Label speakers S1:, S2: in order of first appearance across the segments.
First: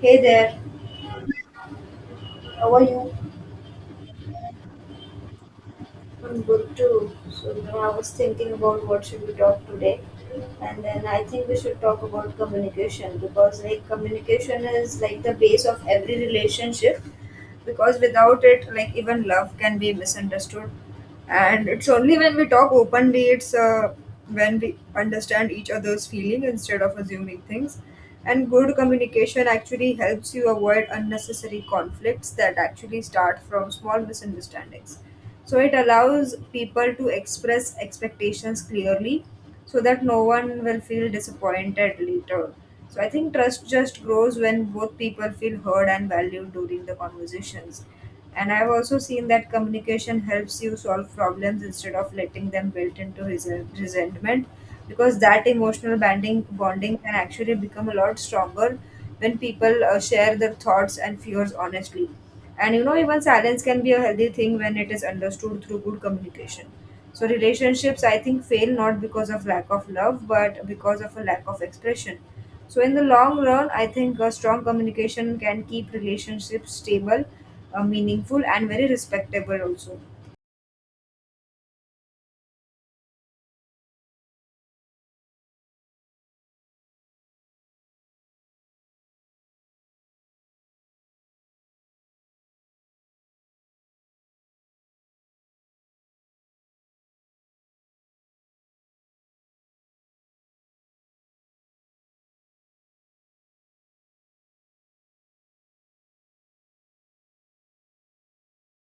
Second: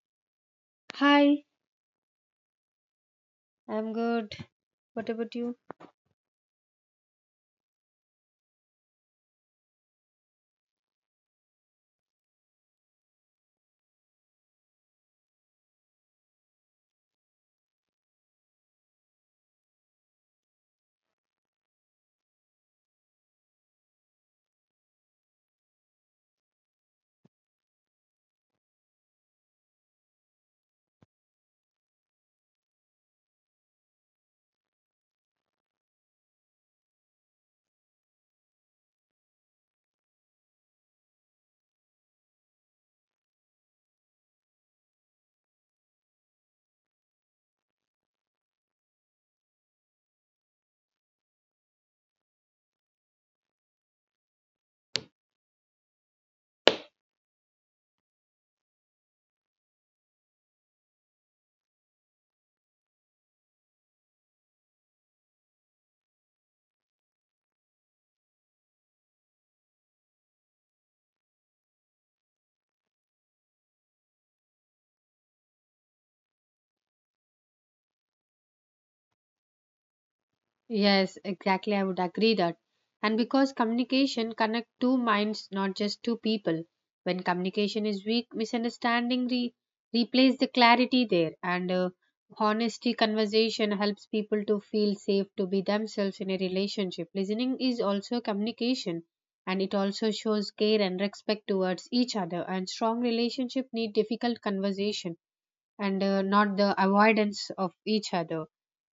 S1: Hey there,
S2: Hi,
S1: how are you?
S2: I'm good. What about you?
S1: I'm good too. So, you know, I was thinking about what should we talk today, and then I think we should talk about communication because, like, communication is like the base of every relationship. Because without it, like, even love can be misunderstood, and it's only when we talk openly, it's when we understand each other's feeling instead of assuming things. And good communication actually helps you avoid unnecessary conflicts that actually start from small misunderstandings. So it allows people to express expectations clearly so that no one will feel disappointed later. So I think trust just grows when both people feel heard and valued during the conversations. And I've also seen that communication helps you solve problems instead of letting them built into resentment because that emotional bonding can actually become a lot stronger when people share their thoughts and fears honestly. And you know, even silence can be a healthy thing when it is understood through good communication. So, relationships, I think, fail not because of lack of love, but because of a lack of expression, so in the long run, I think a strong communication can keep relationships stable, meaningful, and very respectable also.
S2: Yes, exactly. I would agree that. And because communication connect two minds, not just two people. When communication is weak, misunderstanding replace the clarity there, and honesty conversation helps people to feel safe to be themselves in a relationship. Listening is also communication, and it also shows care and respect towards each other. And strong relationship need difficult conversation and not the avoidance of each other.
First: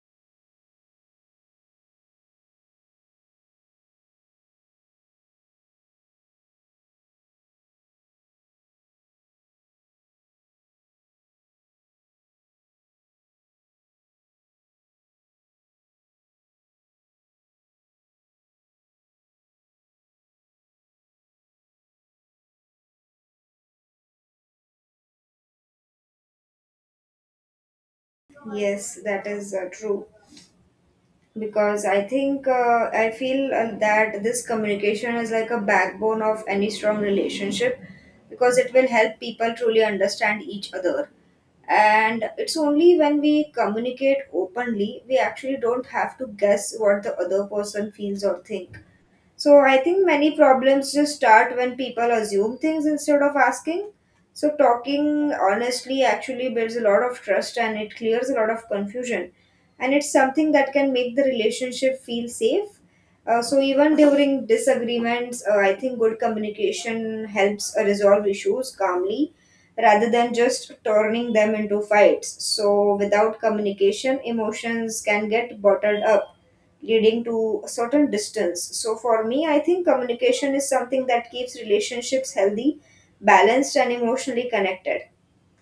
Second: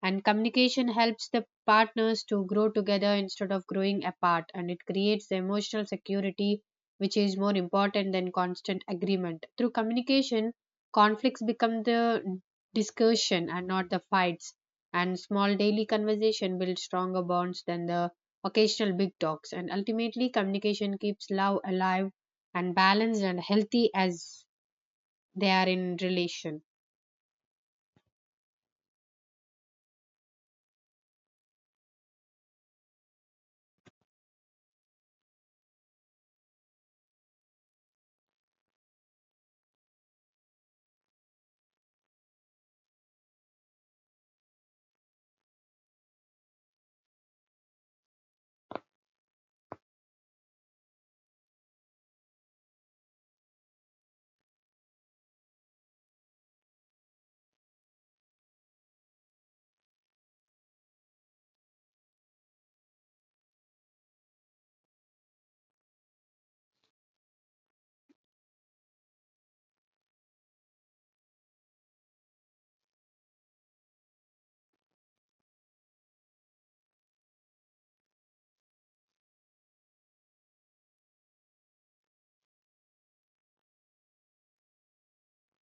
S2: And communication helps the partners to grow together instead of growing apart, and it creates the emotional security, which is more important than constant agreement. Through communication, conflicts become the discussion and not the fights, and small daily conversation builds stronger bonds than the occasional big talks. And ultimately, communication keeps love alive and balanced and healthy as they are in relation.
S1: Yes, that is true. Because I feel that this communication is like a backbone of any strong relationship because it will help people truly understand each other, and it's only when we communicate openly we actually don't have to guess what the other person feels or think. So I think many problems just start when people assume things instead of asking. So talking honestly actually builds a lot of trust and it clears a lot of confusion, and it's something that can make the relationship feel safe. So even during disagreements, I think good communication helps resolve issues calmly rather than just turning them into fights. So without communication, emotions can get bottled up, leading to a certain distance. So for me, I think communication is something that keeps relationships healthy, balanced, and emotionally connected.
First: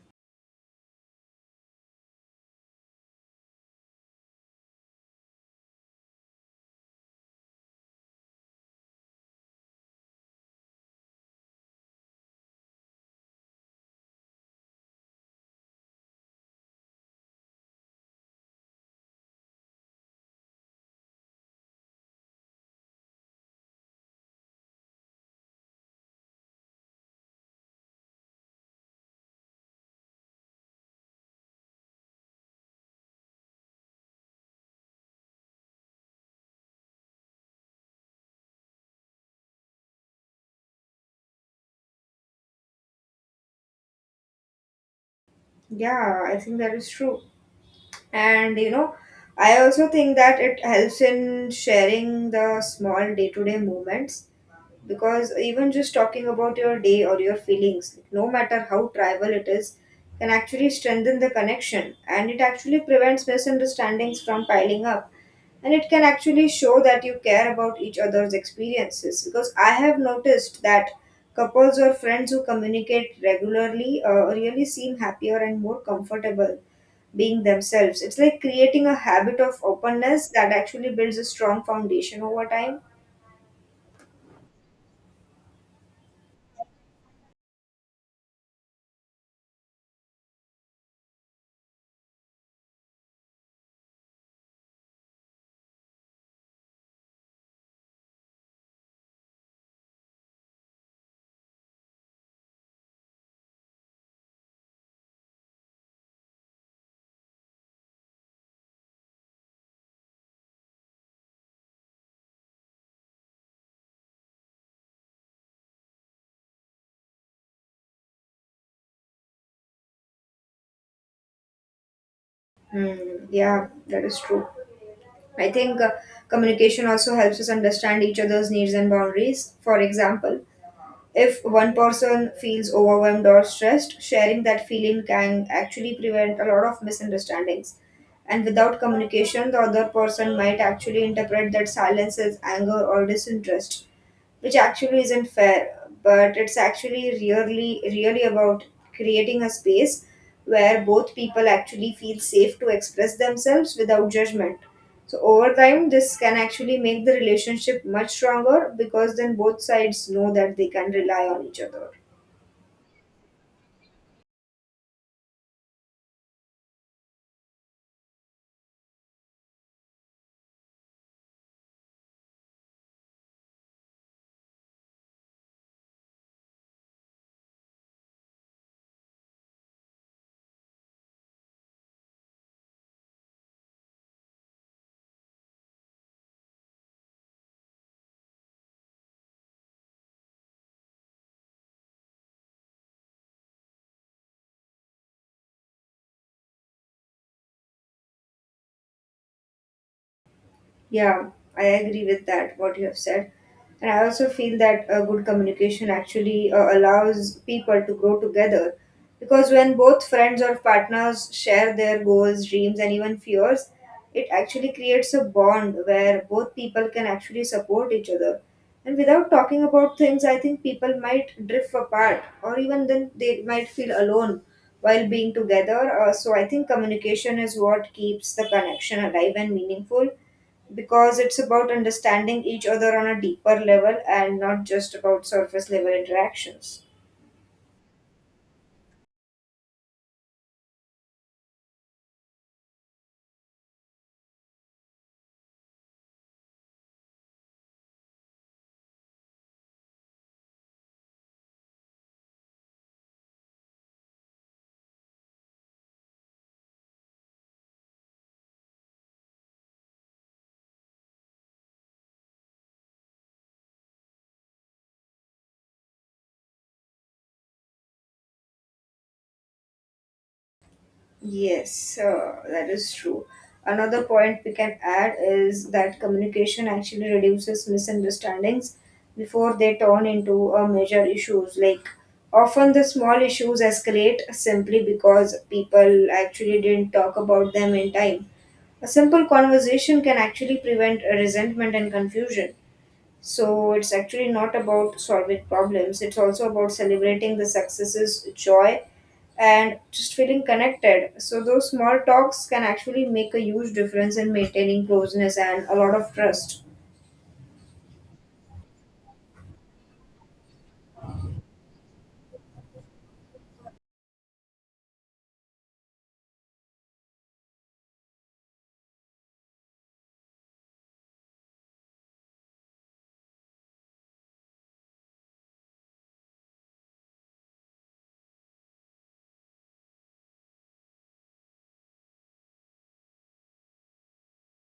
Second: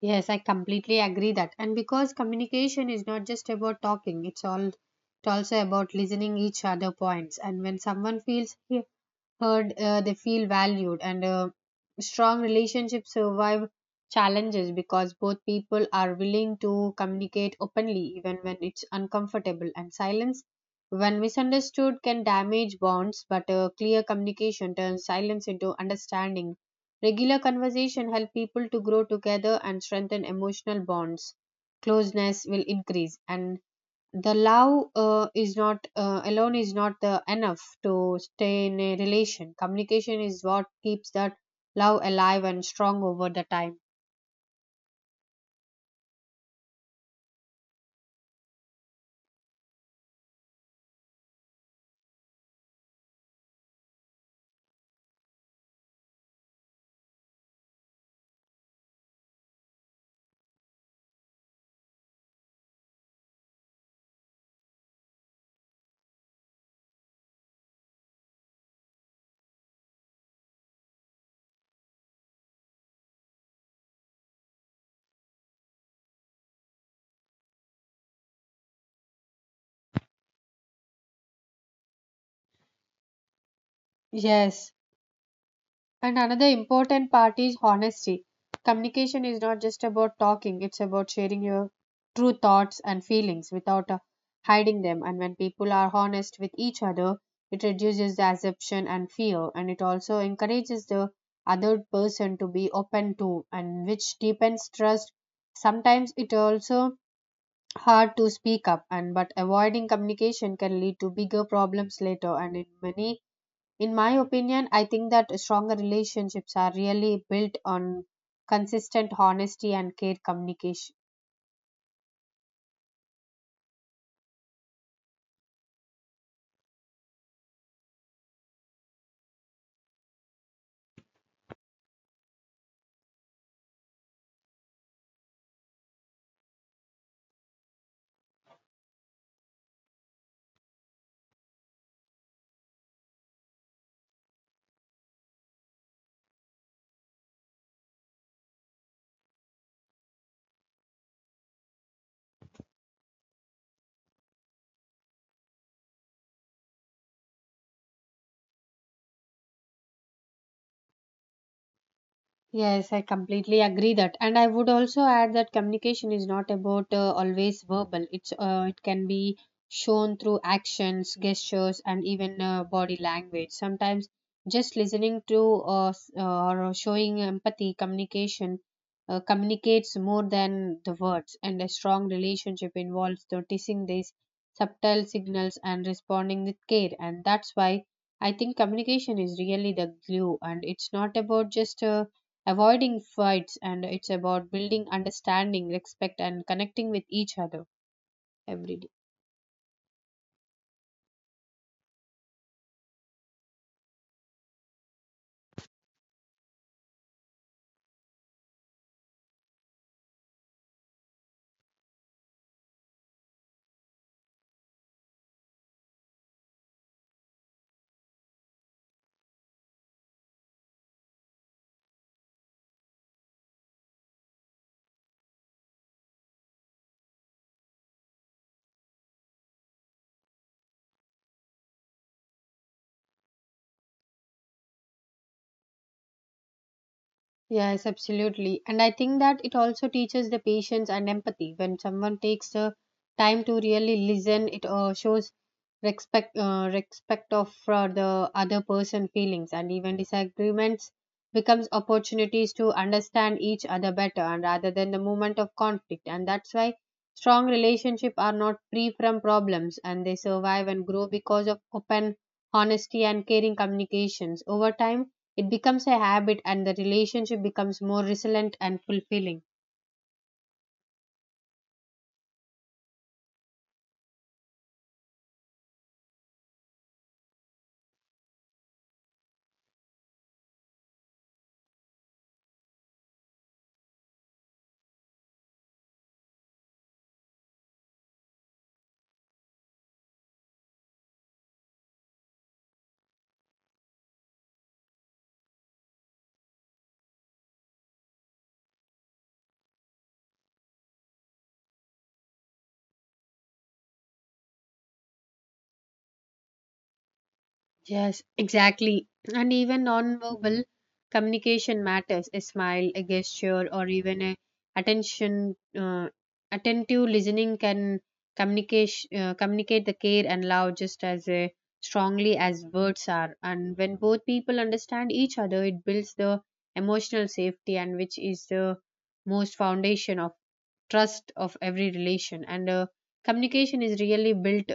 S2: Yes, I completely agree that. And because communication is not just about talking, it's also about listening each other points. And when someone feels heard, they feel valued, and strong relationships survive challenges because both people are willing to communicate openly, even when it's uncomfortable. And silence, when misunderstood, can damage bonds, but clear communication turns silence into understanding. Regular conversation help people to grow together and strengthen emotional bonds. Closeness will increase, and the love is not alone is not the enough to stay in a relation communication is what keeps that love alive and strong over the time
S1: Yeah, I think that is true. And you know, I also think that it helps in sharing the small day to day moments, because even just talking about your day or your feelings, no matter how tribal it is, can actually strengthen the connection, and it actually prevents misunderstandings from piling up, and it can actually show that you care about each other's experiences. Because I have noticed that couples or friends who communicate regularly really seem happier and more comfortable being themselves. It's like creating a habit of openness that actually builds a strong foundation over time.
S2: yes. And another important part is honesty. Communication is not just about talking, it's about sharing your true thoughts and feelings without hiding them. And when people are honest with each other, it reduces the assumption and fear, and it also encourages the other person to be open to, and which deepens trust. Sometimes it also hard to speak up and but avoiding communication can lead to bigger problems later and in my opinion, I think that stronger relationships are really built on consistent honesty and clear communication.
S1: Mm, yeah, that is true. I think communication also helps us understand each other's needs and boundaries. For example, if one person feels overwhelmed or stressed, sharing that feeling can actually prevent a lot of misunderstandings. And without communication, the other person might actually interpret that silence as anger or disinterest, which actually isn't fair. But it's actually really about creating a space where both people actually feel safe to express themselves without judgment. So over time, this can actually make the relationship much stronger, because then both sides know that they can rely on each other.
S2: Yes, I completely agree that. And I would also add that communication is not about always verbal. It can be shown through actions, gestures, and even body language. Sometimes just listening to or showing empathy, communication communicates more than the words. And a strong relationship involves noticing these subtle signals and responding with care. And that's why I think communication is really the glue. And it's not about just avoiding fights and it's about building understanding respect and connecting with each other every day.
S1: Yeah, I agree with that, what you have said. And I also feel that good communication actually allows people to grow together. Because when both friends or partners share their goals, dreams, and even fears, it actually creates a bond where both people can actually support each other. And without talking about things, I think people might drift apart, or even then they might feel alone while being together. So I think communication is what keeps the connection alive and meaningful, because it's about understanding each other on a deeper level and not just about surface level interactions.
S2: Yes, absolutely. And I think that it also teaches the patience and empathy. When someone takes the time to really listen, it shows respect of for the other person feelings and even disagreements becomes opportunities to understand each other better and rather than the moment of conflict. And that's why strong relationships are not free from problems and they survive and grow because of open honesty and caring communications. Over time, it becomes a habit and the relationship becomes more resilient and fulfilling.
S1: Yes, that is true. Another point we can add is that communication actually reduces misunderstandings before they turn into major issues. Like, often the small issues escalate simply because people actually didn't talk about them in time. A simple conversation can actually prevent resentment and confusion. So it's actually not about solving problems, it's also about celebrating the successes, joy, and just feeling connected. So those small talks can actually make a huge difference in maintaining closeness and a lot of trust.
S2: Yes, exactly. And even non-verbal communication matters. A smile, a gesture, or even a attention, uh, attentive listening can communicate the care and love just as strongly as words are. And when both people understand each other, it builds the emotional safety, and which is the most foundation of trust of every relation and communication is really built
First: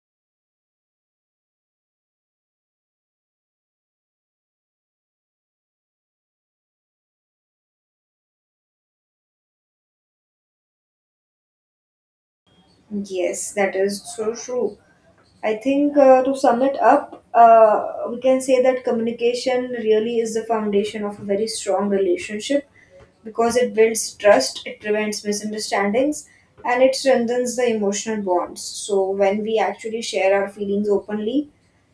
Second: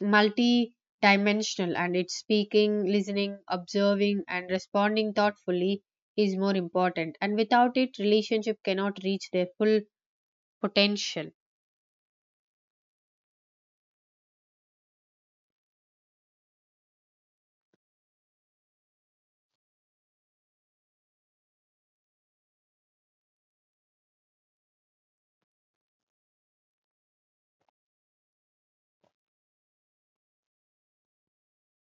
S2: multi-dimensional and it's speaking listening observing and responding thoughtfully is more important and without it relationship cannot reach their full potential.
S1: Yes, that is so true. I think to sum it up, we can say that communication really is the foundation of a very strong relationship, because it builds trust, it prevents misunderstandings, and it strengthens the emotional bonds. So, when we actually share our feelings openly,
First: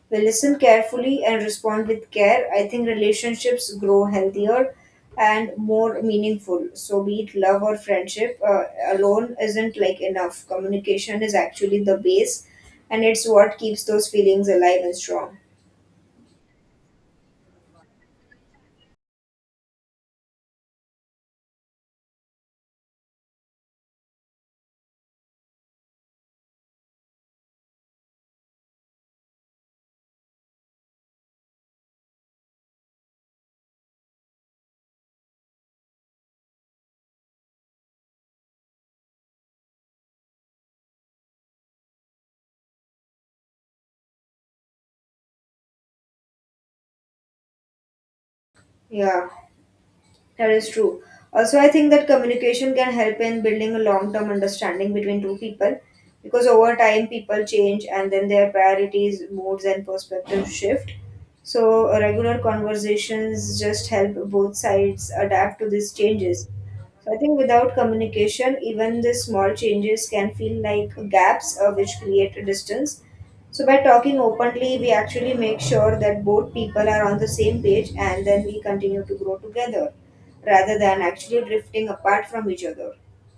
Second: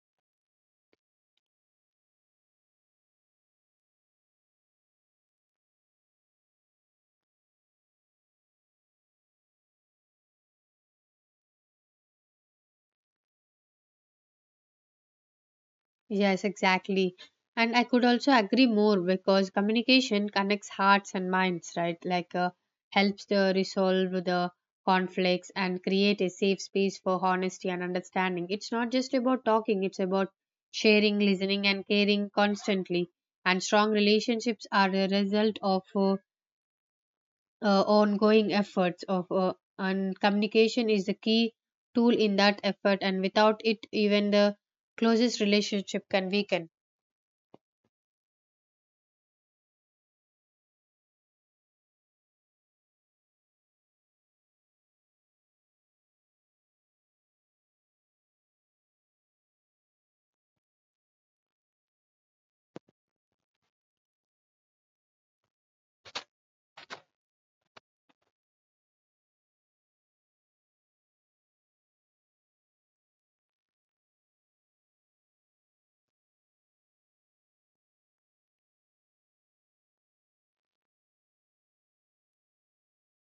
S1: we listen carefully and respond with care, I think relationships grow healthier and more meaningful. So, be it love or friendship, alone isn't like enough. Communication is actually the base, and it's what keeps those feelings alive and strong.
S2: Yes, exactly. And I could also agree more because communication connects hearts and minds, right? Like helps to resolve the conflicts and create a safe space for honesty and understanding. It's not just about talking, it's about sharing, listening, and caring constantly. And strong relationships are the result of ongoing efforts of and communication is the key tool in that effort and without it even the closest relationship can weaken.
S1: Yeah, that is true. Also, I think that communication can help in building a long term understanding between two people, because over time people change and then their priorities, moods, and perspectives shift. So, regular conversations just help both sides adapt to these changes. So, I think without communication, even the small changes can feel like gaps, which create a distance. So, by talking openly, we actually make sure that both people are on the same page, and then we continue to grow together rather than actually drifting apart from each other.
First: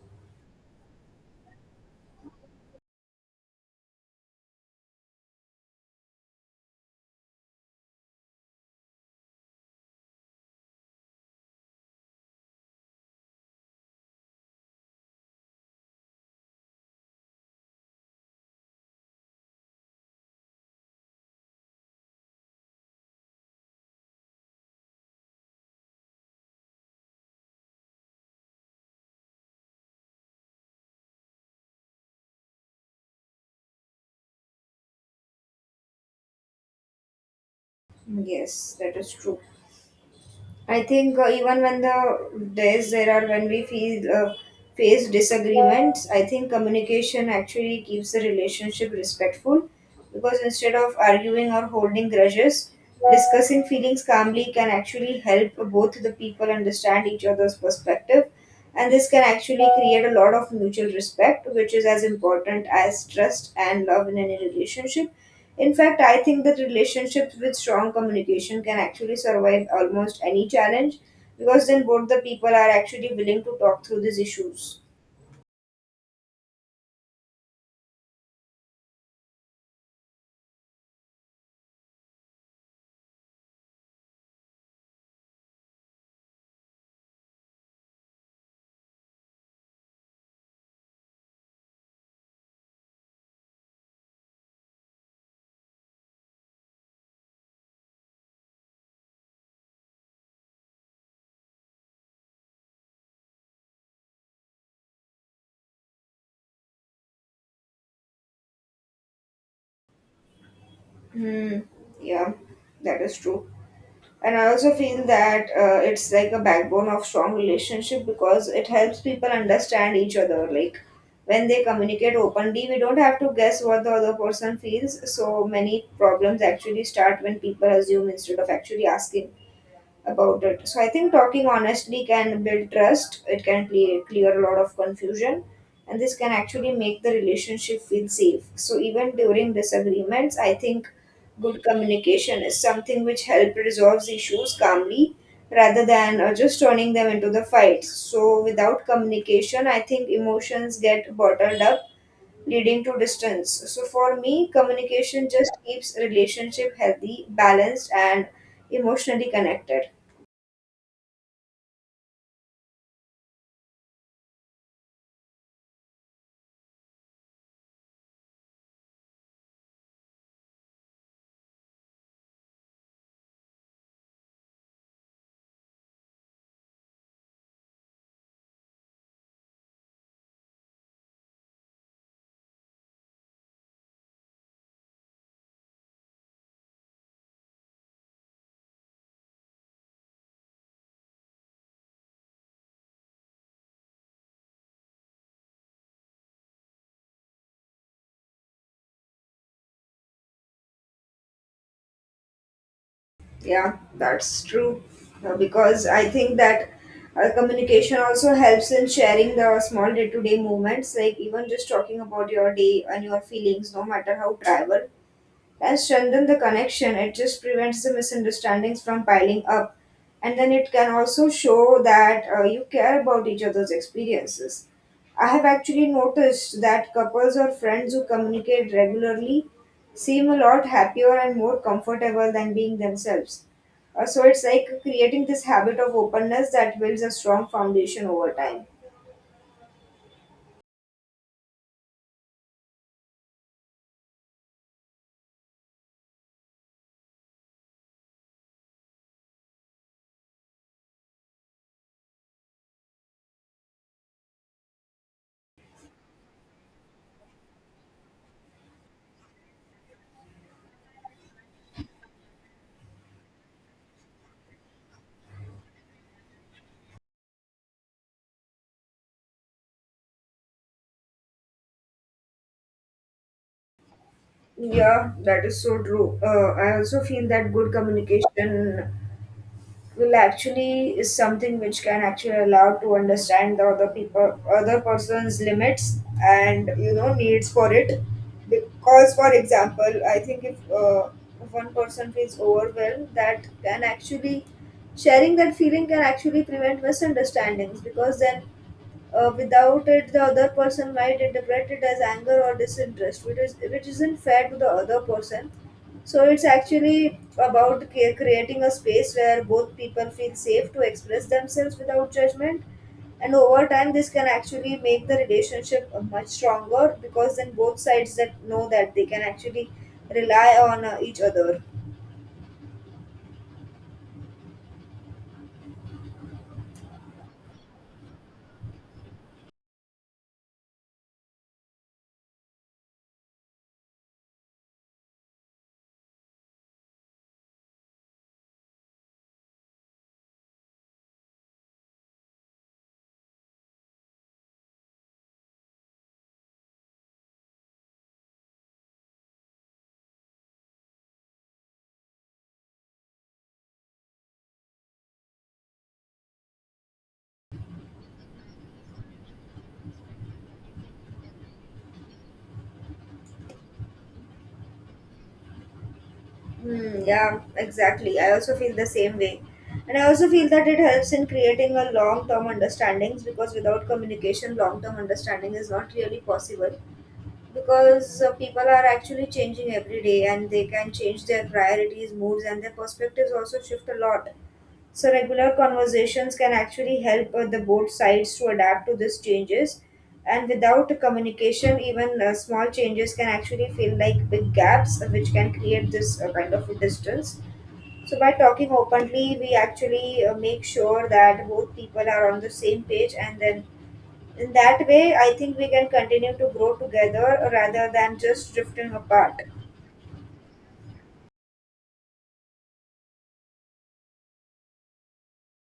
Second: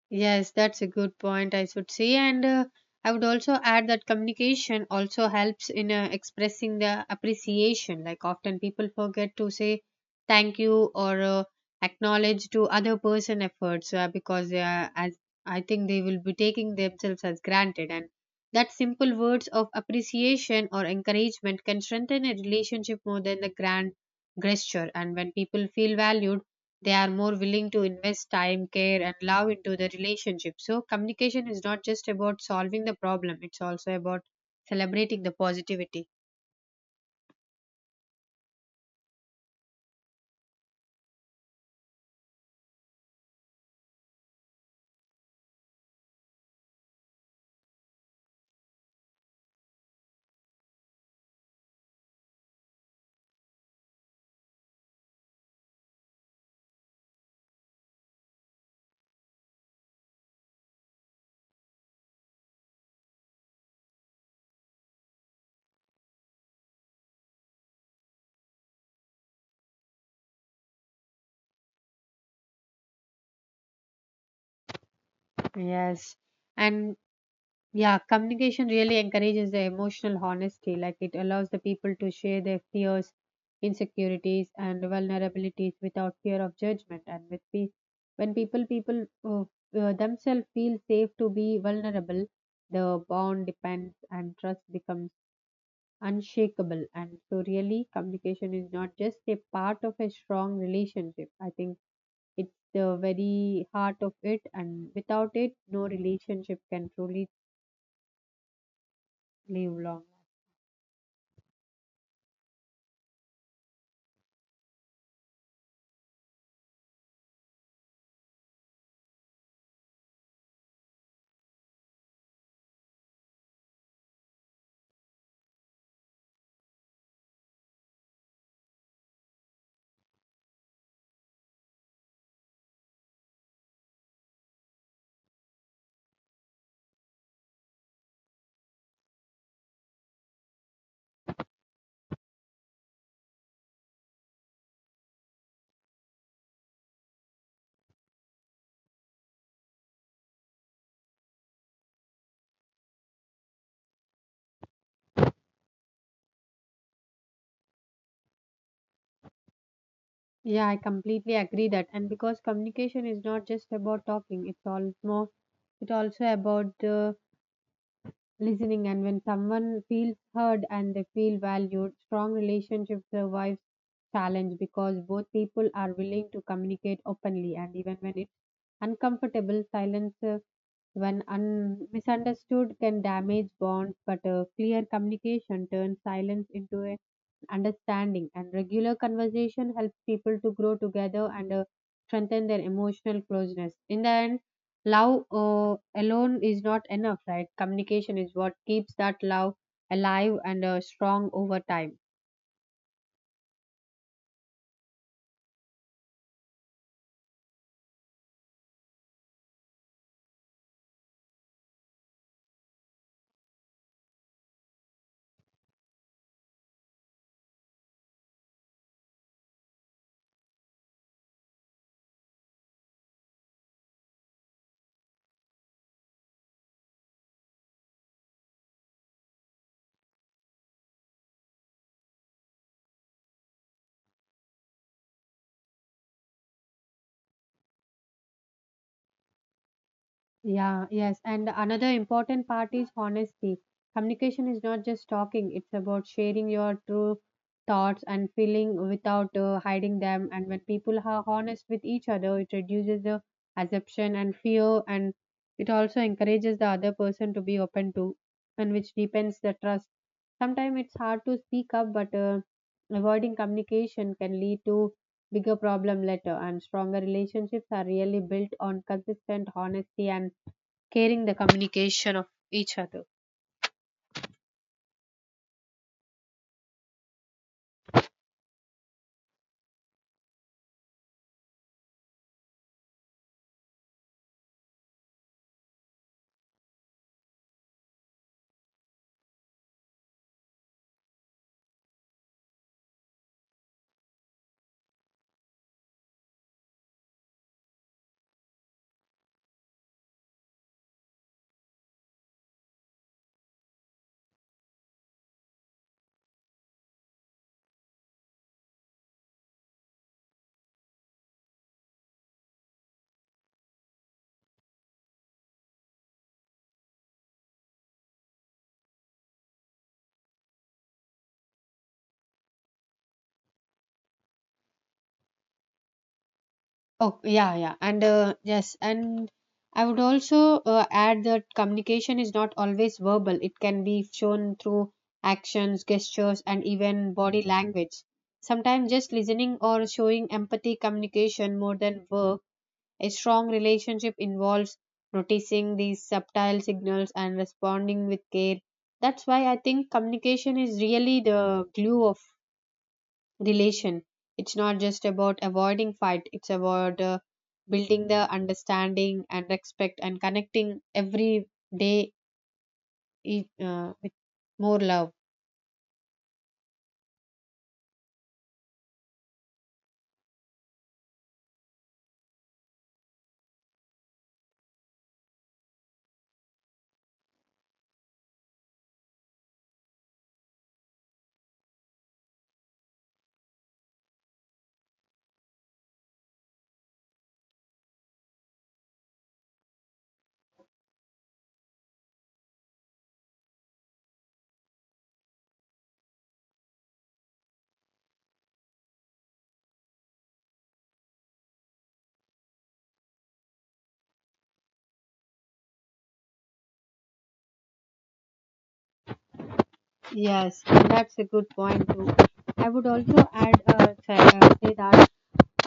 S2: Yes, that's a good point, I should say. And I would also add that communication also helps in expressing the appreciation. Like often people forget to say thank you or acknowledge to other person efforts because they are, as I think they will be taking themselves as granted. And that simple words of appreciation or encouragement can strengthen a relationship more than the grand gesture. And when people feel valued, they are more willing to invest time, care, and love into the relationship. So, communication is not just about solving the problem, it's also about celebrating the positivity.
S1: Yes, that is true. I think even when the days there are when we feel face disagreements, I think communication actually keeps the relationship respectful, because instead of arguing or holding grudges, discussing feelings calmly can actually help both the people understand each other's perspective, and this can actually create a lot of mutual respect, which is as important as trust and love in any relationship. In fact, I think that relationships with strong communication can actually survive almost any challenge, because then both the people are actually willing to talk through these issues.
S2: Yes. And yeah, communication really encourages the emotional honesty. Like it allows the people to share their fears, insecurities, and vulnerabilities without fear of judgment. And when people themselves feel safe to be vulnerable, the bond depends and trust becomes unshakable. And so, really, communication is not just a part of a strong relationship. I think it's the very heart of it, and without it, no relationship can truly live long.
S1: Hmm, yeah, that is true. And I also feel that it's like a backbone of strong relationship, because it helps people understand each other. Like, when they communicate openly we don't have to guess what the other person feels, so many problems actually start when people assume instead of actually asking about it. So I think talking honestly can build trust. It can clear a lot of confusion, and this can actually make the relationship feel safe. So even during disagreements, I think good communication is something which help resolves issues calmly rather than just turning them into the fight. So without communication, I think emotions get bottled up, leading to distance. So for me, communication just keeps relationship healthy, balanced and emotionally connected.
S2: Yeah, I completely agree that. And because communication is not just about talking, it's also about the listening. And when someone feels heard and they feel valued, strong relationship survives challenge because both people are willing to communicate openly and even when uncomfortable silence, when misunderstood, can damage bonds, but clear communication turns silence into a understanding, and regular conversation helps people to grow together and strengthen their emotional closeness. In the end, love alone is not enough, right? Communication is what keeps that love alive and strong over time.
S1: Yeah, that's true. Because I think that communication also helps in sharing the small day to day moments, like even just talking about your day and your feelings, no matter how trivial, and strengthen the connection. It just prevents the misunderstandings from piling up. And then it can also show that you care about each other's experiences. I have actually noticed that couples or friends who communicate regularly seem a lot happier and more comfortable than being themselves. So it's like creating this habit of openness that builds a strong foundation over time.
S2: Yeah, yes. And another important part is honesty. Communication is not just talking, it's about sharing your true thoughts and feeling without hiding them. And when people are honest with each other, it reduces the assumption and fear, and it also encourages the other person to be open to, and which deepens the trust. Sometimes it's hard to speak up, but avoiding communication can lead to bigger problem later. And stronger relationships are really built on consistent honesty and caring the communication of each other.
S1: Yeah, that is so true. I also feel that good communication will actually is something which can actually allow to understand the other people other person's limits and you know needs for it, because for example I think if one person feels overwhelmed, that can actually sharing that feeling can actually prevent misunderstandings, because then, without it, the other person might interpret it as anger or disinterest, which isn't fair to the other person. So it's actually about creating a space where both people feel safe to express themselves without judgment. And over time, this can actually make the relationship much stronger, because then both sides that know that they can actually rely on each other.
S2: Oh, yeah, yeah. And yes, and I would also add that communication is not always verbal. It can be shown through actions, gestures, and even body language. Sometimes just listening or showing empathy communication more than work. A strong relationship involves noticing these subtle signals and responding with care. That's why I think communication is really the glue of relation. It's not just about avoiding fight, it's about building the understanding and respect and connecting every day with more love.
S1: Hmm, yeah, exactly. I also feel the same way. And I also feel that it helps in creating a long term understandings, because without communication, long term understanding is not really possible. Because people are actually changing every day, and they can change their priorities, moods, and their perspectives also shift a lot. So regular conversations can actually help the both sides to adapt to these changes. And without communication, even small changes can actually feel like big gaps, which can create this kind of a distance. So by talking openly, we actually make sure that both people are on the same page, and then in that way, I think we can continue to grow together rather than just drifting apart.
S2: Yes, that's a good point too. I would also add say that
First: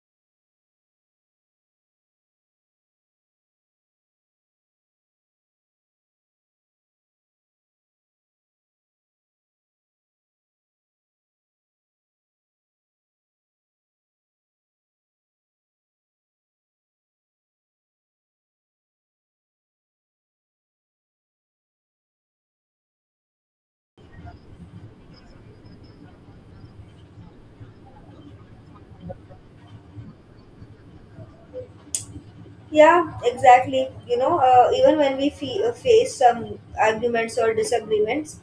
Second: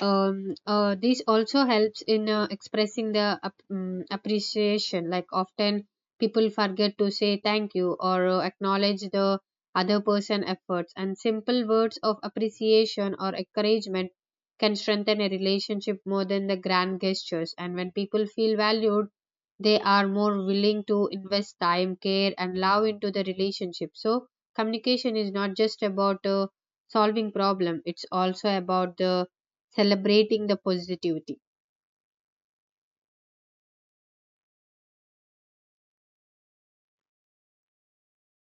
S2: this also helps in expressing the appreciation like often people forget to say thank you or acknowledge the other person efforts and simple words of appreciation or encouragement can strengthen a relationship more than the grand gestures and when people feel valued they are more willing to invest time care and love into the relationship so communication is not just about solving problem it's also about the celebrating the positivity.
S1: Yeah, exactly. You know, even when we face some arguments or disagreements,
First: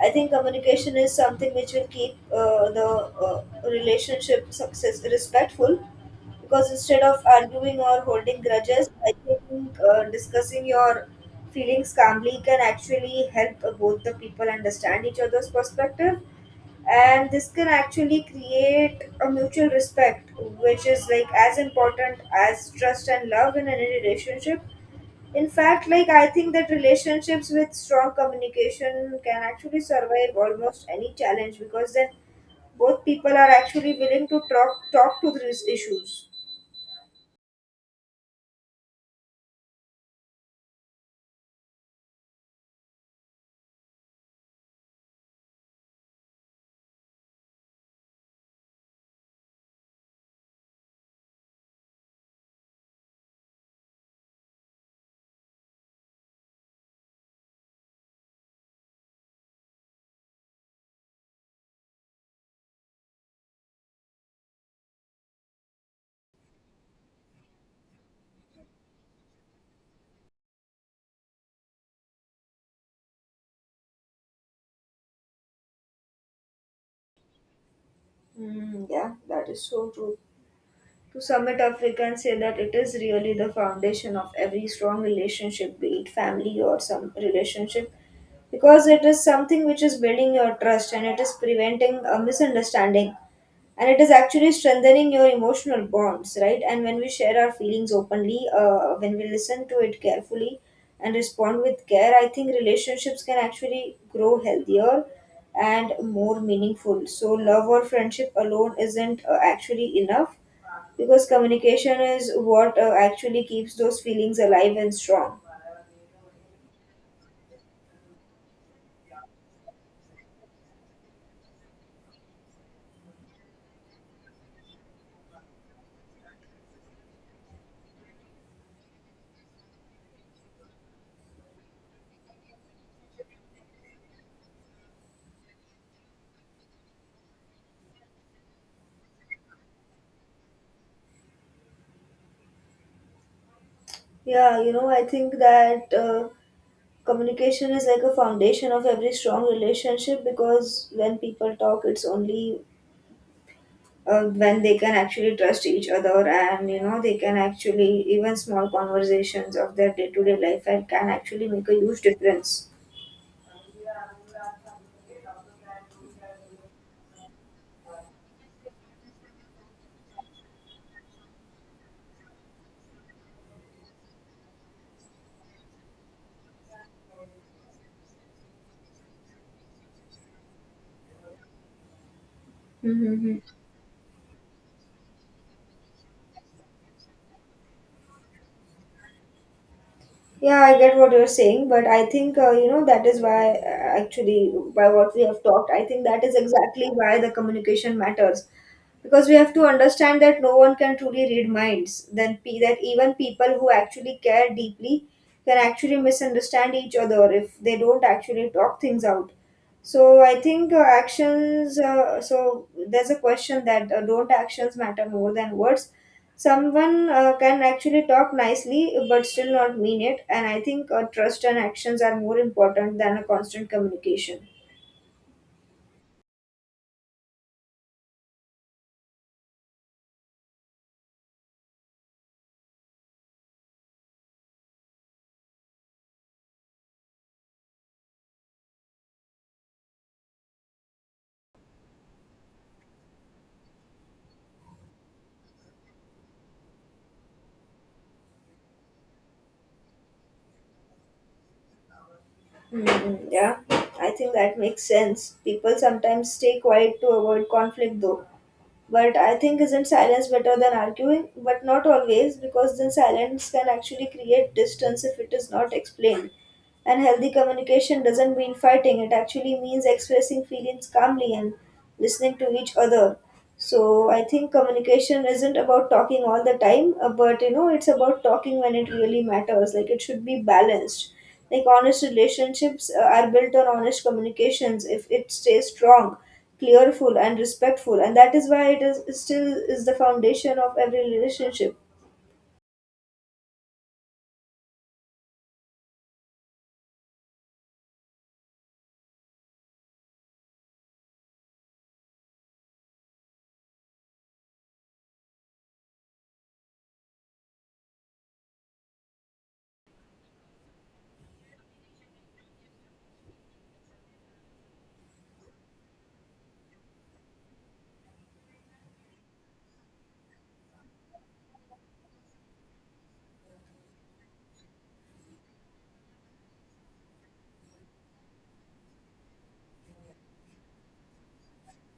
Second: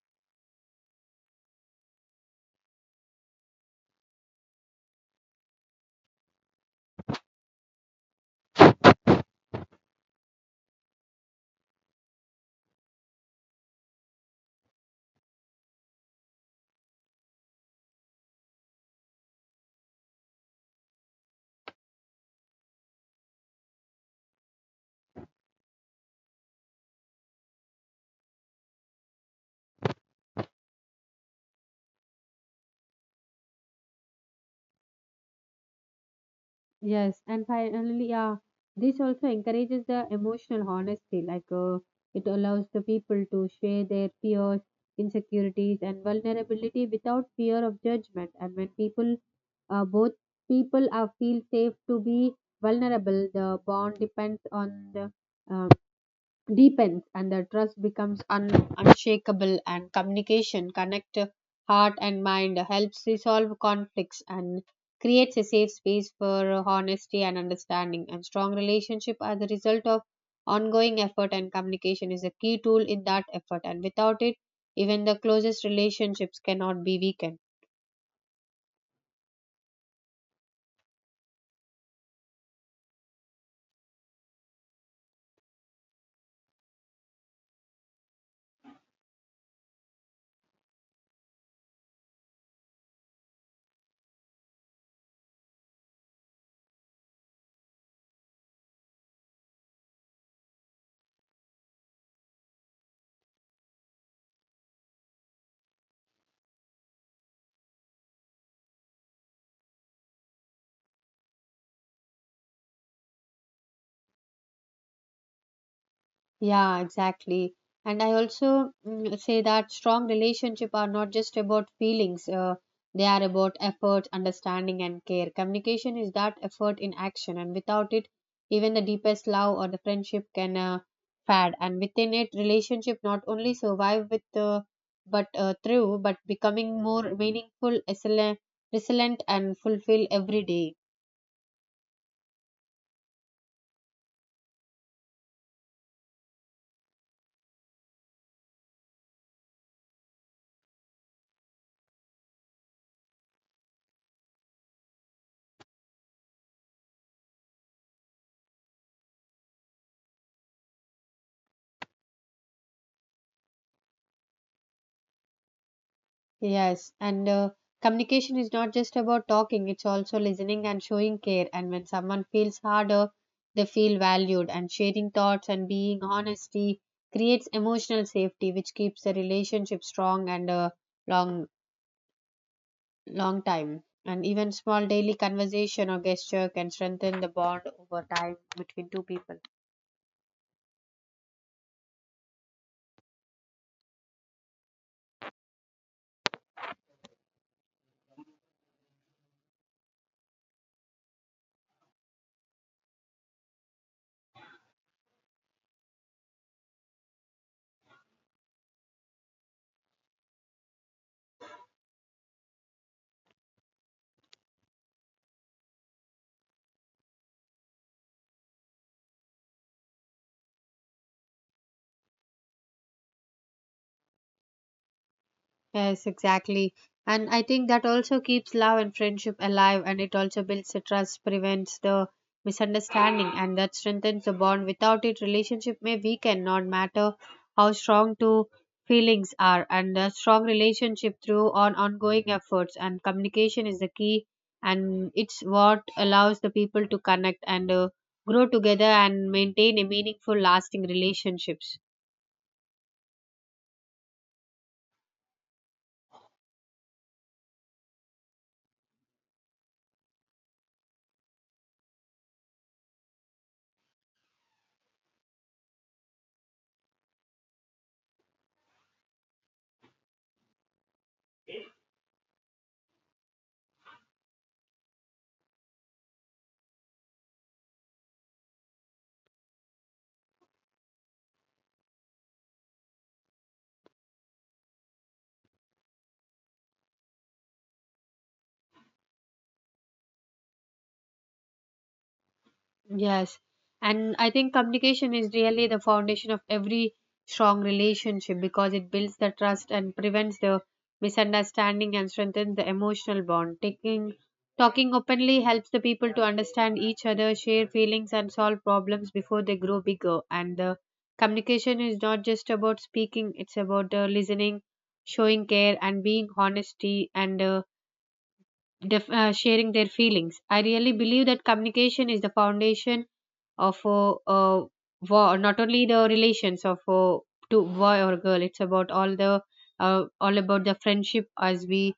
S1: I think communication is something which will keep the uh, relationship success respectful. Because instead of arguing or holding grudges, I think discussing your feelings calmly can actually help both the people understand each other's perspective, and this can actually create a mutual respect which is like as important as trust and love in any relationship. In fact, like, I think that relationships with strong communication can actually survive almost any challenge because then both people are actually willing to talk to these issues.
S2: Yes, and finally, yeah, this also encourages the emotional honesty. Like, it allows the people to share their fears, insecurities, and vulnerability without fear of judgment. And when people, both people, are feel safe to be vulnerable, the bond depends on the um, deepens and the trust becomes unshakable and communication connect heart and mind helps resolve conflicts and creates a safe space for honesty and understanding and strong relationship are the result of ongoing effort and communication is a key tool in that effort and without it even the closest relationships cannot be weakened.
S1: Yeah, that is so true. To sum it up, we can say that it is really the foundation of every strong relationship, be it family or some relationship, because it is something which is building your trust and it is preventing a misunderstanding, and it is actually strengthening your emotional bonds, right? And when we share our feelings openly, when we listen to it carefully and respond with care, I think relationships can actually grow healthier and more meaningful. So, love or friendship alone isn't actually enough because communication is what actually keeps those feelings alive and strong.
S2: Yeah, exactly. And I also say that strong relationship are not just about feelings. They are about effort, understanding, and care. Communication is that effort in action, and without it, even the deepest love or the friendship can fade. And within it, relationship not only survive with, but through, but becoming more meaningful, excellent, resilient, and fulfill every day.
S1: Yeah, you know, I think that communication is like a foundation of every strong relationship because when people talk, it's only when they can actually trust each other, and you know, they can actually, even small conversations of their day-to-day life, and can actually make a huge difference.
S2: Yes, and communication is not just about talking, it's also listening and showing care. And when someone feels harder, they feel valued. And sharing thoughts and being honesty creates emotional safety, which keeps the relationship strong and a long,
S1: Mm-hmm.
S2: long time. And even small daily conversation or gesture can strengthen the bond over time between two people.
S1: Yeah, I get what you're saying, but I think you know, that is why actually, by what we have talked, I think that is exactly why the communication matters, because we have to understand that no one can truly read minds. Then pe— that even people who actually care deeply can actually misunderstand each other if they don't actually talk things out. So I think actions. So there's a question that don't actions matter more than words? Someone can actually talk nicely but still not mean it, and I think trust and actions are more important than a constant communication.
S2: Yes, exactly. And I think that also keeps love and friendship alive and it also builds the trust, prevents the misunderstanding, and that strengthens the bond. Without it, relationship may weaken, not matter how strong two feelings are. And a strong relationship through on ongoing efforts and communication is the key, and it's what allows the people to connect and grow together and maintain a meaningful, lasting relationships.
S1: Yeah, I think that makes sense. People sometimes stay quiet to avoid conflict, though. But I think, isn't silence better than arguing? But not always, because then silence can actually create distance if it is not explained. And healthy communication doesn't mean fighting, it actually means expressing feelings calmly and listening to each other. So I think communication isn't about talking all the time, but you know, it's about talking when it really matters. Like, it should be balanced. Like, honest relationships are built on honest communications. If it stays strong, clearful and respectful, and that is why it still is the foundation of every relationship.
S2: Yes, and I think communication is really the foundation of every strong relationship because it builds the trust and prevents the misunderstanding and strengthens the emotional bond. Taking Talking openly helps the people to understand each other, share feelings, and solve problems before they grow bigger. And the communication is not just about speaking; it's about listening, showing care, and being honesty and sharing their feelings. I really believe that communication is the foundation of not only the relations of a to boy or girl, it's about all the all about the friendship as we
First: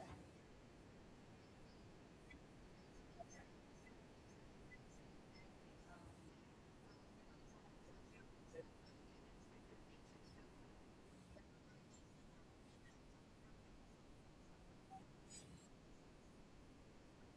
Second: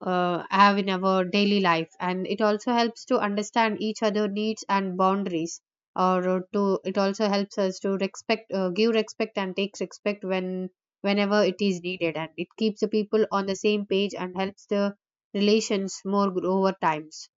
S2: have in our daily life, and it also helps to understand each other needs and boundaries or to it also helps us to respect, give respect and takes respect whenever it is needed, and it keeps the people on the same page and helps the relations more grow over times.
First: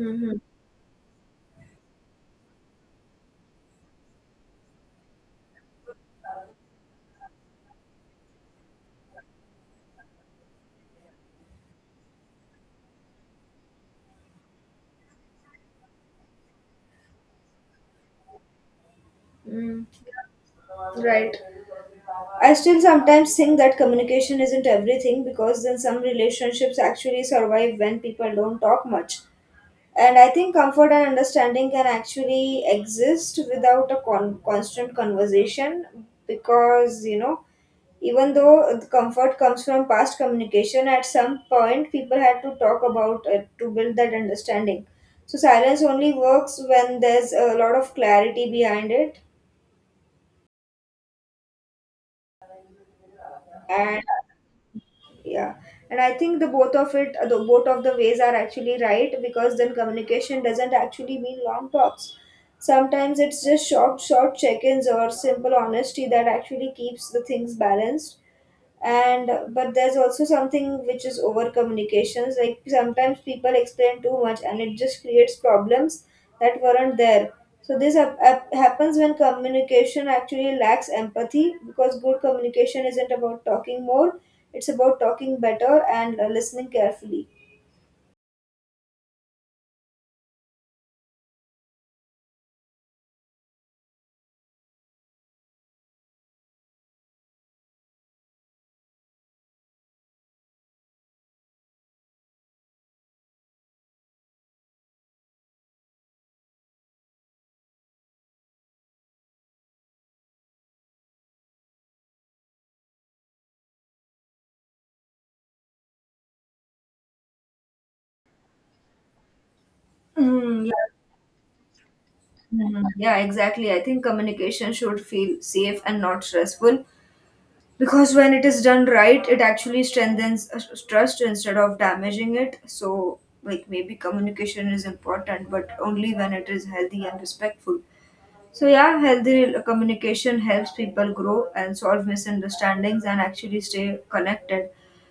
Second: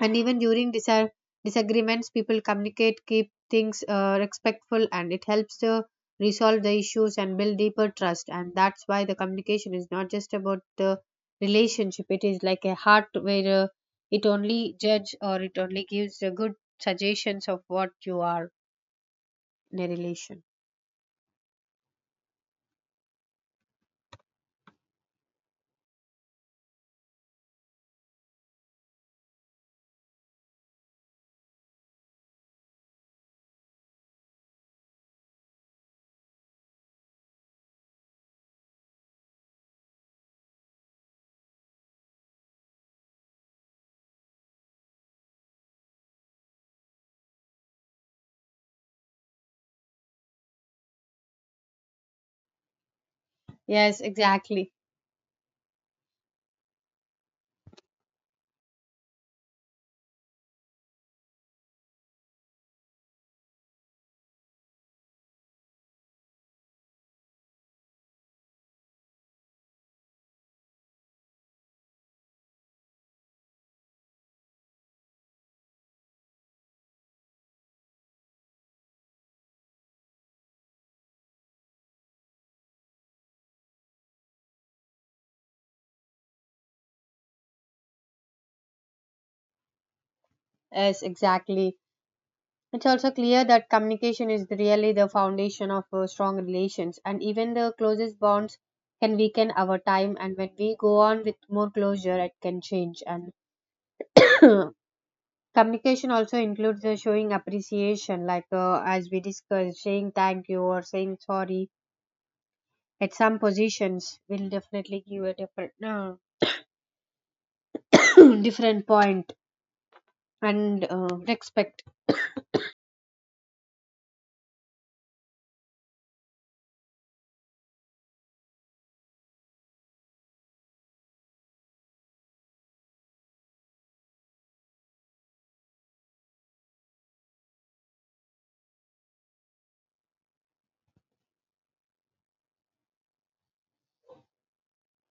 S2: And even during disagreements people communicate keep things respectful, and it helps to resolve the issues and build deeper trust. And that's why the communication is not just about the relationship, it is like a heart where it only judge or it only gives a good suggestions of what you are in a relation.
S1: Right. I still sometimes think that communication isn't everything, because then some relationships actually survive when people don't talk much. And I think comfort and understanding can actually exist without a constant conversation, because, you know, even though the comfort comes from past communication, at some point people had to talk about it to build that understanding. So silence only works when there's a lot of clarity behind it.
S2: Yes,
S1: And
S2: exactly.
S1: yeah, and I think the both of the ways are actually right, because then communication doesn't actually mean long talks. Sometimes it's just short check-ins or simple honesty that actually keeps the things balanced. And but there's also something which is over communications, like sometimes people explain too much and it just creates problems that weren't there. So this happens when communication actually lacks empathy, because good communication isn't about talking more, it's about talking better and listening carefully.
S2: Yes, exactly. It's also clear that communication is really the foundation of strong relations, and even the closest bonds can weaken over time. And when we go on with more closure, it can change. And communication also includes showing appreciation, like as we discussed, saying thank you or saying sorry. At some positions, will definitely give a different, different point
S1: Yeah,
S2: and respect.
S1: mhm. Yeah, exactly. I think communication should feel safe and not stressful, because when it is done right it actually strengthens trust instead of damaging it. So like, maybe communication is important but only when it is healthy and respectful. So yeah, healthy communication helps people grow and solve misunderstandings and actually stay connected.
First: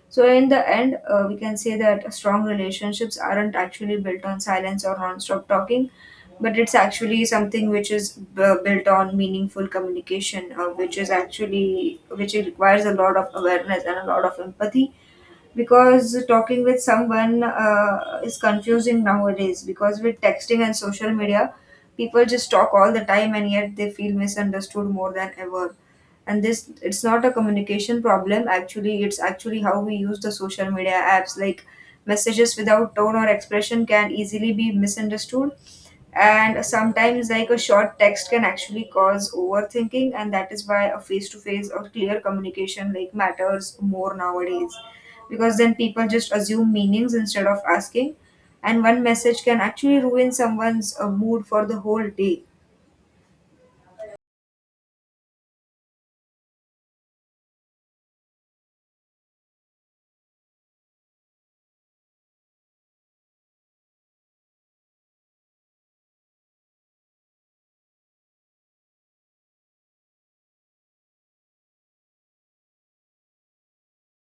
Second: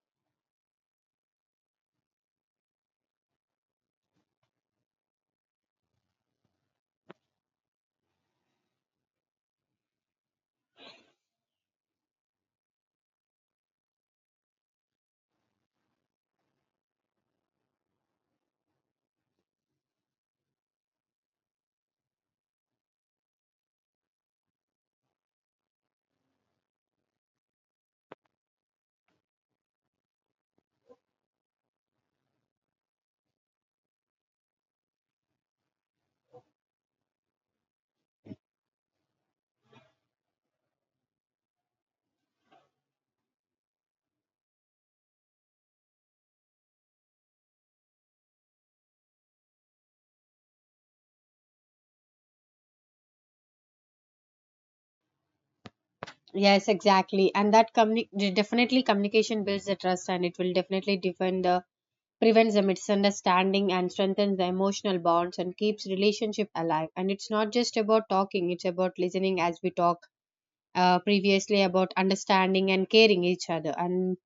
S1: So in the end, we can say that strong relationships aren't actually built on silence or non-stop talking, but it's actually something which is built on meaningful communication, which is actually, which requires a lot of awareness and a lot of empathy, because talking with someone is confusing nowadays, because with texting and social media people just talk all the time and yet they feel misunderstood more than ever. And this, it's not a communication problem actually, it's actually how we use the social media apps. Like, messages without tone or expression can easily be misunderstood, and sometimes like a short text can actually cause overthinking, and that is why a face to face or clear communication like matters more nowadays, because then people just assume meanings instead of asking, and one message can actually ruin someone's mood for the whole day.
S2: Yes, exactly. And that definitely communication builds the trust, and it will definitely defend the prevents the misunderstanding and strengthens the emotional bonds and keeps relationship alive. And it's not just about talking, it's about listening as we talk previously about understanding and caring each other. And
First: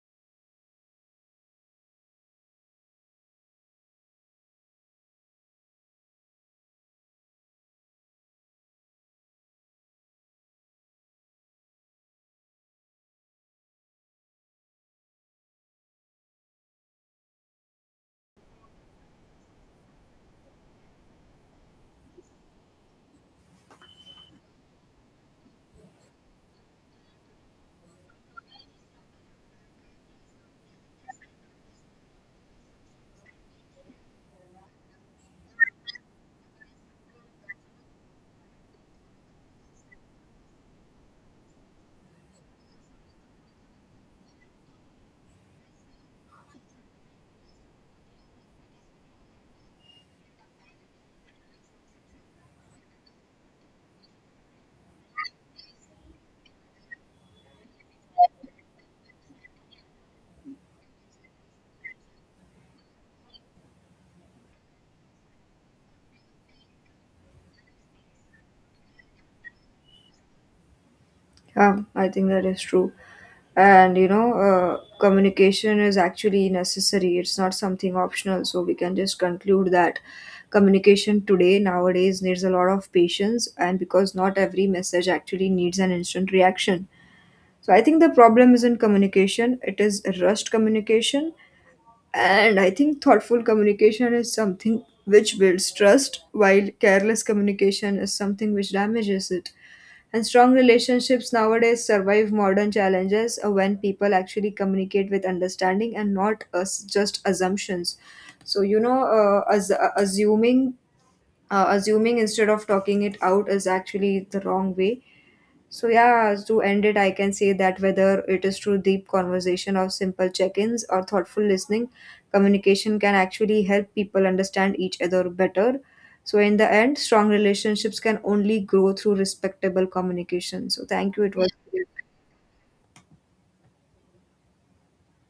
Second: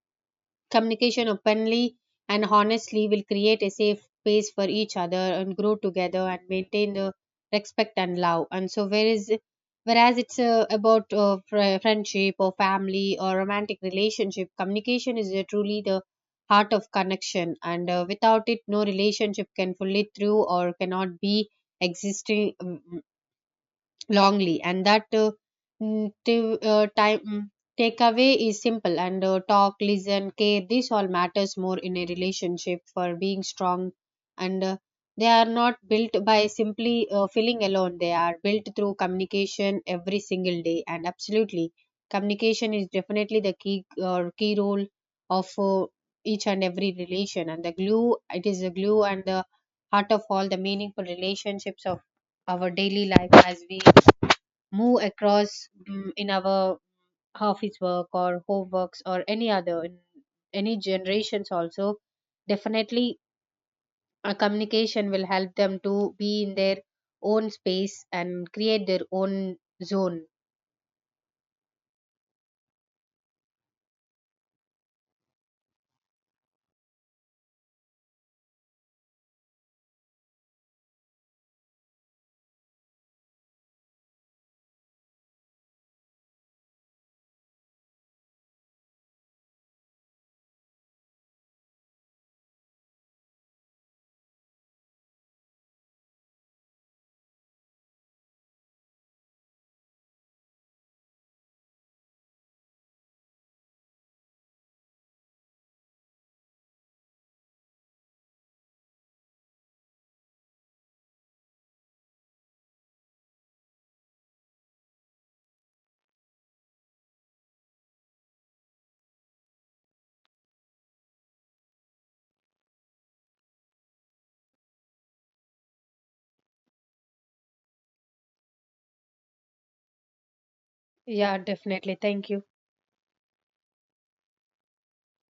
S2: communication openly and honestly will create a safe space for each other and grow together and maintain the respect and love. And so, whereas it's about friendship or family or romantic relationship, communication is truly the heart of connection. And without it, no relationship can fully through or cannot be existing longly, and that time takeaway is simple, and talk, listen, care, this all matters more in a relationship for being strong. And they are not built by simply feeling alone, they are built through communication every single day. And absolutely communication is definitely the key or key role of each and every relation, and the glue, it is the glue and the heart of all the meaningful relationships of our daily life as we move across in our office work or homeworks or any other in any generations. Also definitely a communication will help them to be in their own space and create their own zone.
S1: Yeah, I think that is true. And you know, communication is actually necessary, it's not something optional. So we can just conclude that communication today nowadays needs a lot of patience, and because not every message actually needs an instant reaction. So I think the problem isn't communication, it is rushed communication. And I think thoughtful communication is something which builds trust, while careless communication is something which damages it. And strong relationships nowadays survive modern challenges when people actually communicate with understanding and not us just assumptions. So you know, as, assuming assuming instead of talking it out is actually the wrong way. So yeah, to end it, I can say that whether it is through deep conversation or simple check-ins or thoughtful listening, communication can actually help people understand each other better. So in the end, strong relationships can only grow through respectable communication. So thank you. It
S2: Yeah,
S1: was
S2: definitely, thank you.